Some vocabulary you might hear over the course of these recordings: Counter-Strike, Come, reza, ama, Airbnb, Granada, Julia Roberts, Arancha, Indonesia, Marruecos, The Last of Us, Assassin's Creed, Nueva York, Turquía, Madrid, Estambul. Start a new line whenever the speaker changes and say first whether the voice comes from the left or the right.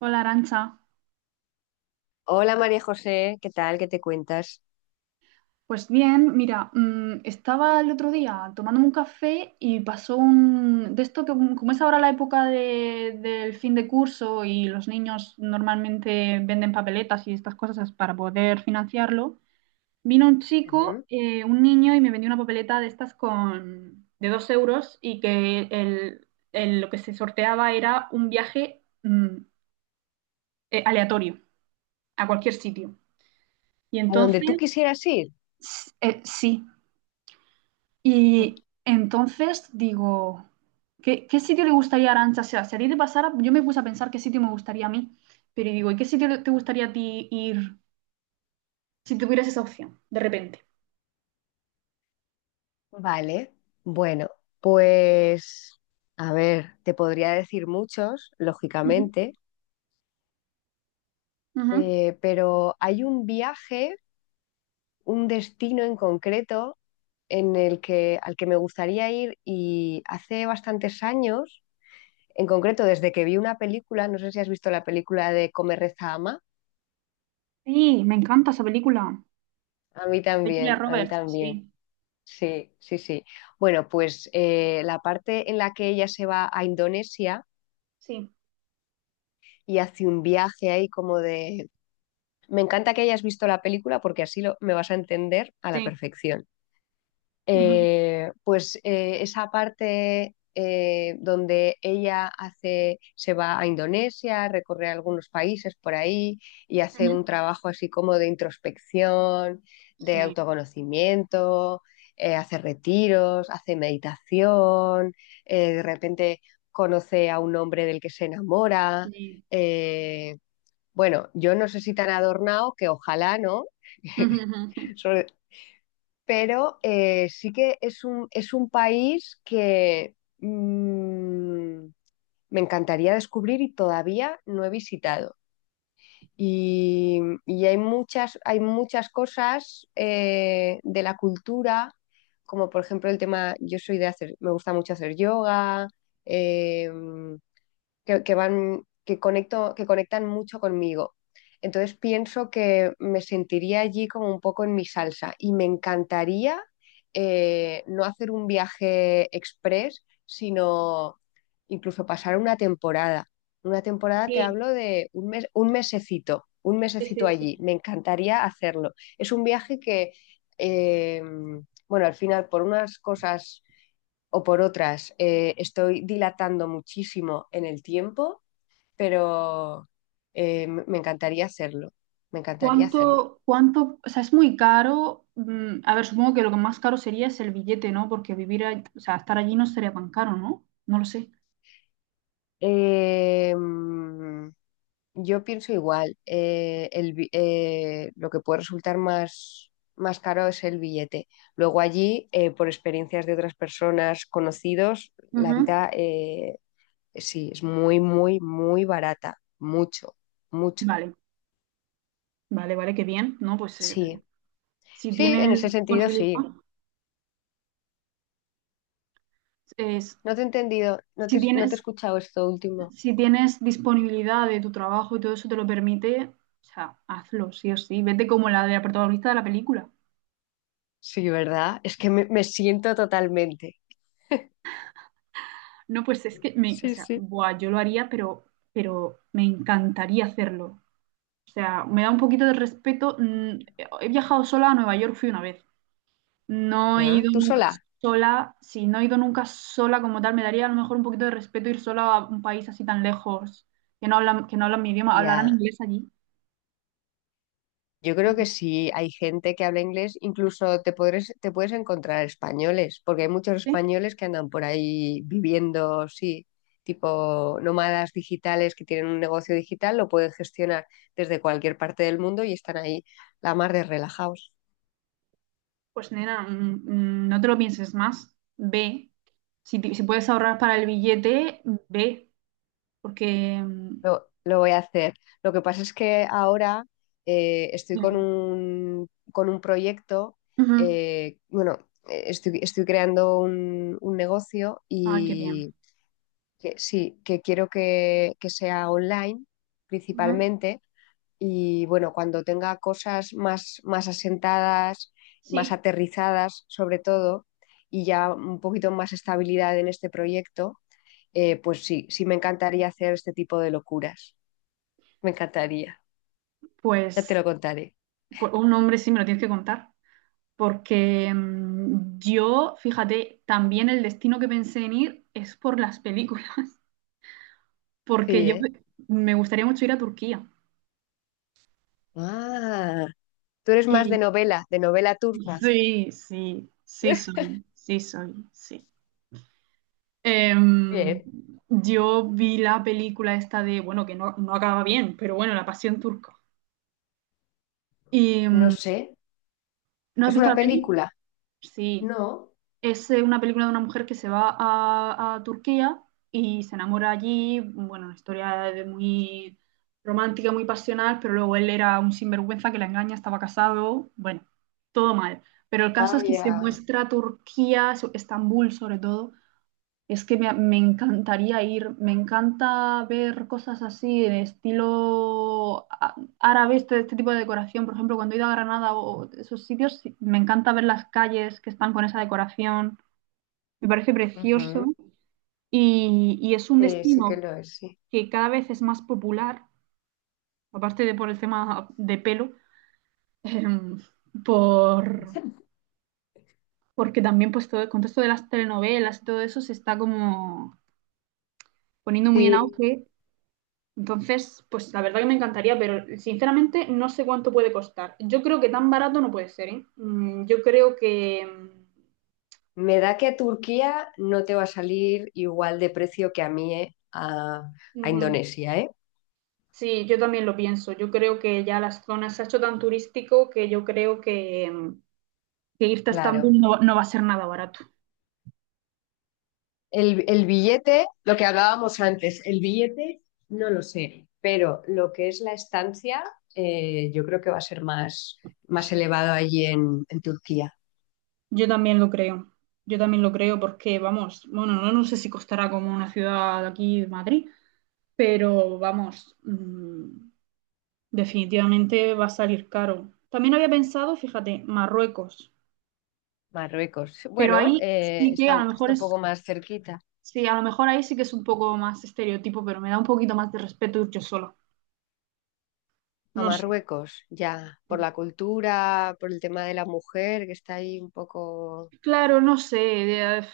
right: Hola, Arancha.
left: Hola María José, ¿qué tal? ¿Qué te cuentas?
right: Pues bien, mira, estaba el otro día tomándome un café y pasó un de esto que, como es ahora la época del fin de curso y los niños normalmente venden papeletas y estas cosas para poder financiarlo, vino un chico,
left: Ujú.
right: un niño y me vendió una papeleta de estas con de 2 euros y que lo que se sorteaba era un viaje, aleatorio, a cualquier sitio. Y
left: ¿A donde tú
right: entonces,
left: quisieras ir?
right: sí. Y entonces digo, ¿qué sitio le gustaría a Arantxa? O sea, si a ti te pasara, yo me puse a pensar qué sitio me gustaría a mí, pero digo, ¿y qué sitio te gustaría a ti ir si tuvieras esa opción, de repente?
left: Vale, bueno, pues a ver, te podría decir muchos,
right: Ujú.
left: lógicamente,
right: Ujú.
left: pero hay un viaje, un destino en concreto en al que me gustaría ir, y hace bastantes años, en concreto desde que vi una película. No sé si has visto la película de Come, reza, ama,
right: Sí, me encanta esa película.
left: a mí
right: De Julia
left: también, a mí
right: Roberts,
left: también.
right: sí,
left: Sí, sí, sí. Bueno, pues la parte en la que ella se va a Indonesia
right: sí,
left: y hace un viaje ahí como de... Me encanta que hayas visto la película porque me vas a entender a la
right: sí.
left: perfección.
right: Ujú.
left: Esa parte donde se va a Indonesia, recorre algunos países por ahí y hace
right: Ujú,
left: un trabajo así como de introspección, de
right: sí.
left: autoconocimiento. Hace retiros, hace meditación. De repente conoce a un hombre del que se enamora.
right: Sí.
left: eh, bueno, yo no sé, si tan adornado que ojalá, ¿no?
right: Ujú, ujú, ujú.
left: Sobre- pero sí que es un país que me encantaría descubrir y todavía no he visitado. Y, y hay muchas cosas de la cultura, como por ejemplo el tema, yo soy de hacer, me gusta mucho hacer yoga. eh, que van, que que conectan mucho conmigo. Entonces pienso que me sentiría allí como un poco en mi salsa, y me encantaría, no hacer un viaje express, sino incluso pasar una temporada. Una temporada te
right: Sí,
left: hablo de un mes, un
right: sí,
left: mesecito
right: sí, sí.
left: allí. Me encantaría hacerlo. Es un viaje que, eh, bueno, al final por unas cosas o por otras, estoy dilatando muchísimo en el tiempo, pero me encantaría hacerlo, me encantaría hacerlo.
right: ¿Cuánto, o sea, es muy caro? A ver, supongo que lo que más caro sería es el billete, ¿no? Porque vivir, o sea, estar allí no sería tan caro, ¿no? No lo sé.
left: Eh, mm, yo pienso igual. Lo que puede resultar más, más caro es el billete. Luego allí, por experiencias de otras personas conocidos, la
right: Ujú.
left: vida sí, es muy, muy, muy barata, mucho, mucho.
right: Vale, vale, vale, qué bien, ¿no? Pues,
left: Sí,
right: si
left: sí, en ese
right: tienes
left: sentido
right: disponibilidad,
left: sí.
right: es-
left: No te he entendido,
right: si
left: no te he
right: tienes,
left: escuchado esto último.
right: si tienes disponibilidad de tu trabajo y todo eso te lo permite, o sea, hazlo, sí o sí. Vete como la de la protagonista de la película.
left: Sí, ¿verdad? Es que me siento totalmente.
right: No, pues es que me, o
left: Sí,
right: sea,
left: sí.
right: buah, yo lo haría, pero me encantaría hacerlo. O sea, me da un poquito de respeto. He viajado sola a Nueva York, fui una vez. No he
left: Ah,
right: ido
left: ¿tú
right: nunca
left: sola?
right: sola. Si no he ido nunca sola como tal, me daría a lo mejor un poquito de respeto ir sola a un país así tan lejos, que no hablan mi idioma. ¿Hablarán
left: Ya.
right: inglés allí?
left: Yo
right: ¿O
left: creo que
right: no
left: sí, hay gente que habla inglés, incluso te puedes encontrar españoles, porque hay muchos
right: sé?
left: españoles que andan por ahí viviendo, sí, tipo nómadas digitales que tienen un negocio digital, lo pueden gestionar desde cualquier parte del mundo, y están ahí la mar de relajados.
right: Pues nena, no te lo pienses más. Ve. Si puedes ahorrar para el billete, ve. Porque... mm,
left: Lo voy a hacer. Lo que pasa es que ahora estoy con
right: Dime.
left: con un proyecto.
right: Ujú.
left: eh, bueno, estoy creando un negocio,
right: Ay, qué bien.
left: y que, sí, que quiero que sea online
right: Ujú.
left: principalmente. Y bueno, cuando tenga cosas más, más asentadas, más
right: Sí.
left: aterrizadas sobre todo, y ya un poquito más estabilidad en este proyecto, pues sí, sí me encantaría hacer este tipo de locuras. Me encantaría. Ya te
right: Pues,
left: lo contaré.
right: pues un hombre sí me lo tienes que contar. Porque yo, fíjate, también el destino que pensé en ir es por las películas, porque
left: Sí,
right: yo
left: ¿eh?
right: me gustaría mucho ir a Turquía.
left: Ah, tú eres más
right: Y
left: de novela turca.
right: sí, sí, sí soy, sí. Em,
left: Bien.
right: yo vi la película esta de, bueno, que no acaba bien, pero bueno, La Pasión Turca. Y,
left: No sé.
right: ¿no has
left: ¿Es
right: visto
left: una
right: la peli?
left: película?
right: Sí.
left: No.
right: Es una película de una mujer que se va a Turquía y se enamora allí, bueno, una historia de muy romántica, muy pasional, pero luego él era un sinvergüenza que la engaña, estaba casado, bueno, todo mal. Pero el caso es que se
left: Vaya.
right: muestra Turquía, Estambul sobre todo. Es que me encantaría ir, me encanta ver cosas así de estilo árabe, este tipo de decoración, por ejemplo, cuando he ido a Granada o esos sitios, sí, me encanta ver las calles que están con esa decoración. Me parece precioso,
left: Ujú.
right: y es un
left: Sí, sí que
right: destino
left: lo es, sí.
right: que cada vez es más popular, aparte de por el tema de pelo. em, por, Porque también pues todo el contexto de las telenovelas y todo eso se está como poniendo muy en
left: Sí,
right: auge. Entonces, pues la verdad que me encantaría, pero sinceramente no sé cuánto puede costar. Yo creo que tan barato no puede ser, ¿eh? Yo creo que...
left: me da que a Turquía no te va a salir igual de precio que a mí, ¿eh? A
right: ujú.
left: Indonesia, ¿eh?
right: Sí, yo también lo pienso. Yo creo que ya las zonas se ha hecho tan turístico que yo creo que... que irte a Estambul
left: Claro.
right: no va a ser nada barato.
left: El billete, lo que hablábamos antes, el billete no lo sé, pero lo que es la estancia, yo creo que va a ser más, más
right: Sí,
left: elevado allí en Turquía.
right: yo también lo creo. Yo también lo creo porque, vamos, bueno, no sé si costará como una ciudad de aquí, Madrid, pero vamos, definitivamente va a salir caro. También había pensado, fíjate, Marruecos,
left: Marruecos.
right: pero
left: Bueno,
right: ahí sí que a lo mejor
left: está un
right: es,
left: poco más cerquita
right: sí, a lo mejor ahí sí que es un poco más estereotipo, pero me da un poquito más de respeto ir yo sola.
left: a
right: No sé.
left: Marruecos, ya, por la cultura, por el tema de la mujer, que está ahí un poco...
right: Claro, no sé.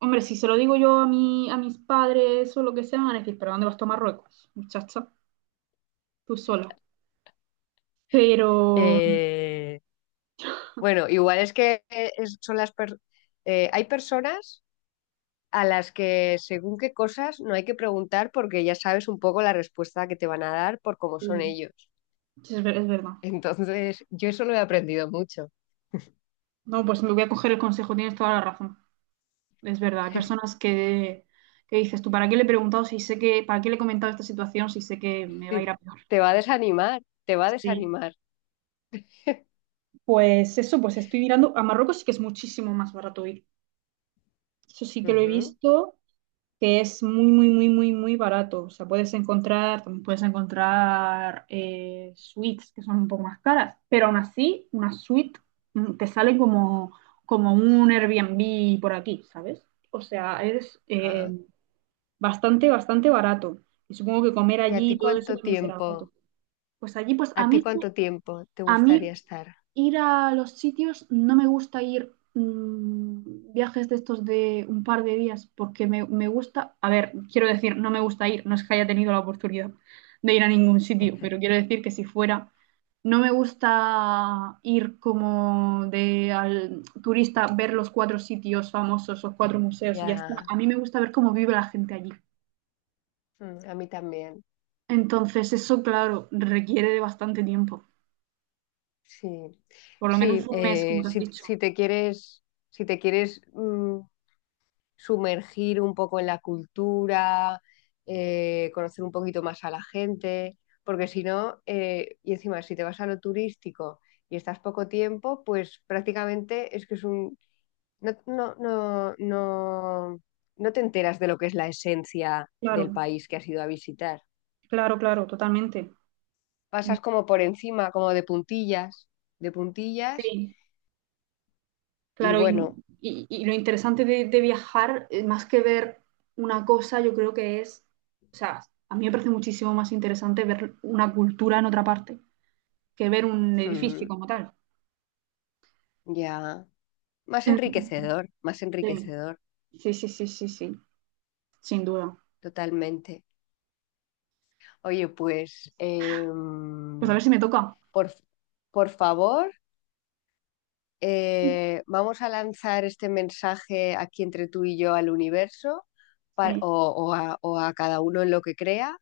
right: Hombre, si se lo digo yo a mis padres o lo que sea, me van a decir: ¿pero dónde vas tú a Marruecos, muchacha? Tú sola. Pero
left: eh, bueno, igual es que son las... hay personas a las que según qué cosas no hay que preguntar, porque ya sabes un poco la respuesta que te van a dar por cómo son
right: sí,
left: ellos.
right: sí, es verdad.
left: Entonces, yo eso lo he aprendido mucho.
right: No, pues me voy a coger el consejo, tienes toda la razón. Es verdad. Hay personas que dices: ¿tú para qué le he preguntado si sé que, para qué le he comentado esta situación si sé que me
left: Sí,
right: va a ir a peor?
left: te va a desanimar, te va a
right: Sí.
left: desanimar.
right: Pues eso, pues estoy mirando. A Marruecos sí que es muchísimo más barato ir. Eso sí que lo he
left: Ujú.
right: visto, que es muy, muy, muy, muy, muy barato. O sea, puedes encontrar, también puedes encontrar suites que son un poco más caras, pero aún así, una suite te sale como un Airbnb por aquí, ¿sabes? O sea, es
left: Ah,
right: bastante, bastante barato. Y supongo que comer
left: ¿y a
right: allí
left: ti
right: y todo eso
left: cuánto
right: también será barato.
left: tiempo?
right: Pues allí, pues
left: ¿A ti cuánto tiempo te
right: a mí
left: gustaría estar?
right: ir a los sitios, no me gusta ir viajes de estos de un par de días, porque me gusta, a ver, quiero decir, no me gusta ir, no es que haya tenido la oportunidad de ir a ningún sitio, pero quiero decir que si fuera, no me gusta ir como de al turista, ver los cuatro sitios famosos, los cuatro museos y ya está.
left: Ya.
right: A mí me gusta ver cómo vive la gente allí.
left: Mm, a mí también.
right: Entonces, eso, claro, requiere de bastante tiempo,
left: Sí,
right: por lo menos
left: sí,
right: un mes, como te has dicho.
left: si te quieres, si te quieres sumergir un poco en la cultura, conocer un poquito más a la gente, porque si no, y encima, si te vas a lo turístico y estás poco tiempo, pues prácticamente es que es un... No, no, no, no, no te enteras de lo que es la esencia del
right: Claro,
left: país que has ido a visitar.
right: claro, claro, totalmente.
left: Pasas como por encima, como de puntillas,
right: Sí,
left: y
right: claro, y,
left: bueno,
right: y- y lo interesante de viajar, más que ver una cosa, yo creo que es, o sea, a mí me parece muchísimo más interesante ver una cultura en otra parte que ver un edificio
left: mm,
right: como tal.
left: ya,
right: Mm,
left: más enriquecedor,
right: sí, sí, sí, sí, sí, sí, sin duda.
left: totalmente. Oye, pues
right: Pues a ver si me toca.
left: por, por favor, vamos a lanzar este mensaje aquí entre tú y yo al universo, pa-
right: Sí,
left: o, o a cada uno en lo que crea,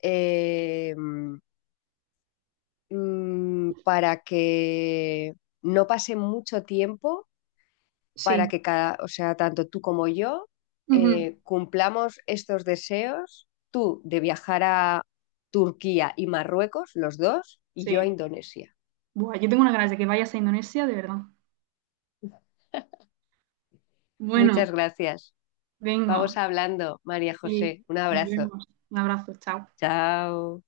left: em, para que no pase mucho tiempo,
right: sí,
left: para que cada, o sea, tanto tú como yo,
right: ujú,
left: cumplamos estos deseos, tú de viajar a Turquía y Marruecos, los dos, y yo a
right: sí.
left: Indonesia.
right: Buah, yo tengo una ganas de que vayas a Indonesia, de verdad. Bueno,
left: Muchas gracias. Vamos
right: venga,
left: hablando, María
right: sí,
left: José. Un
right: nos
left: abrazo.
right: vemos. Un abrazo, chao.
left: Chao.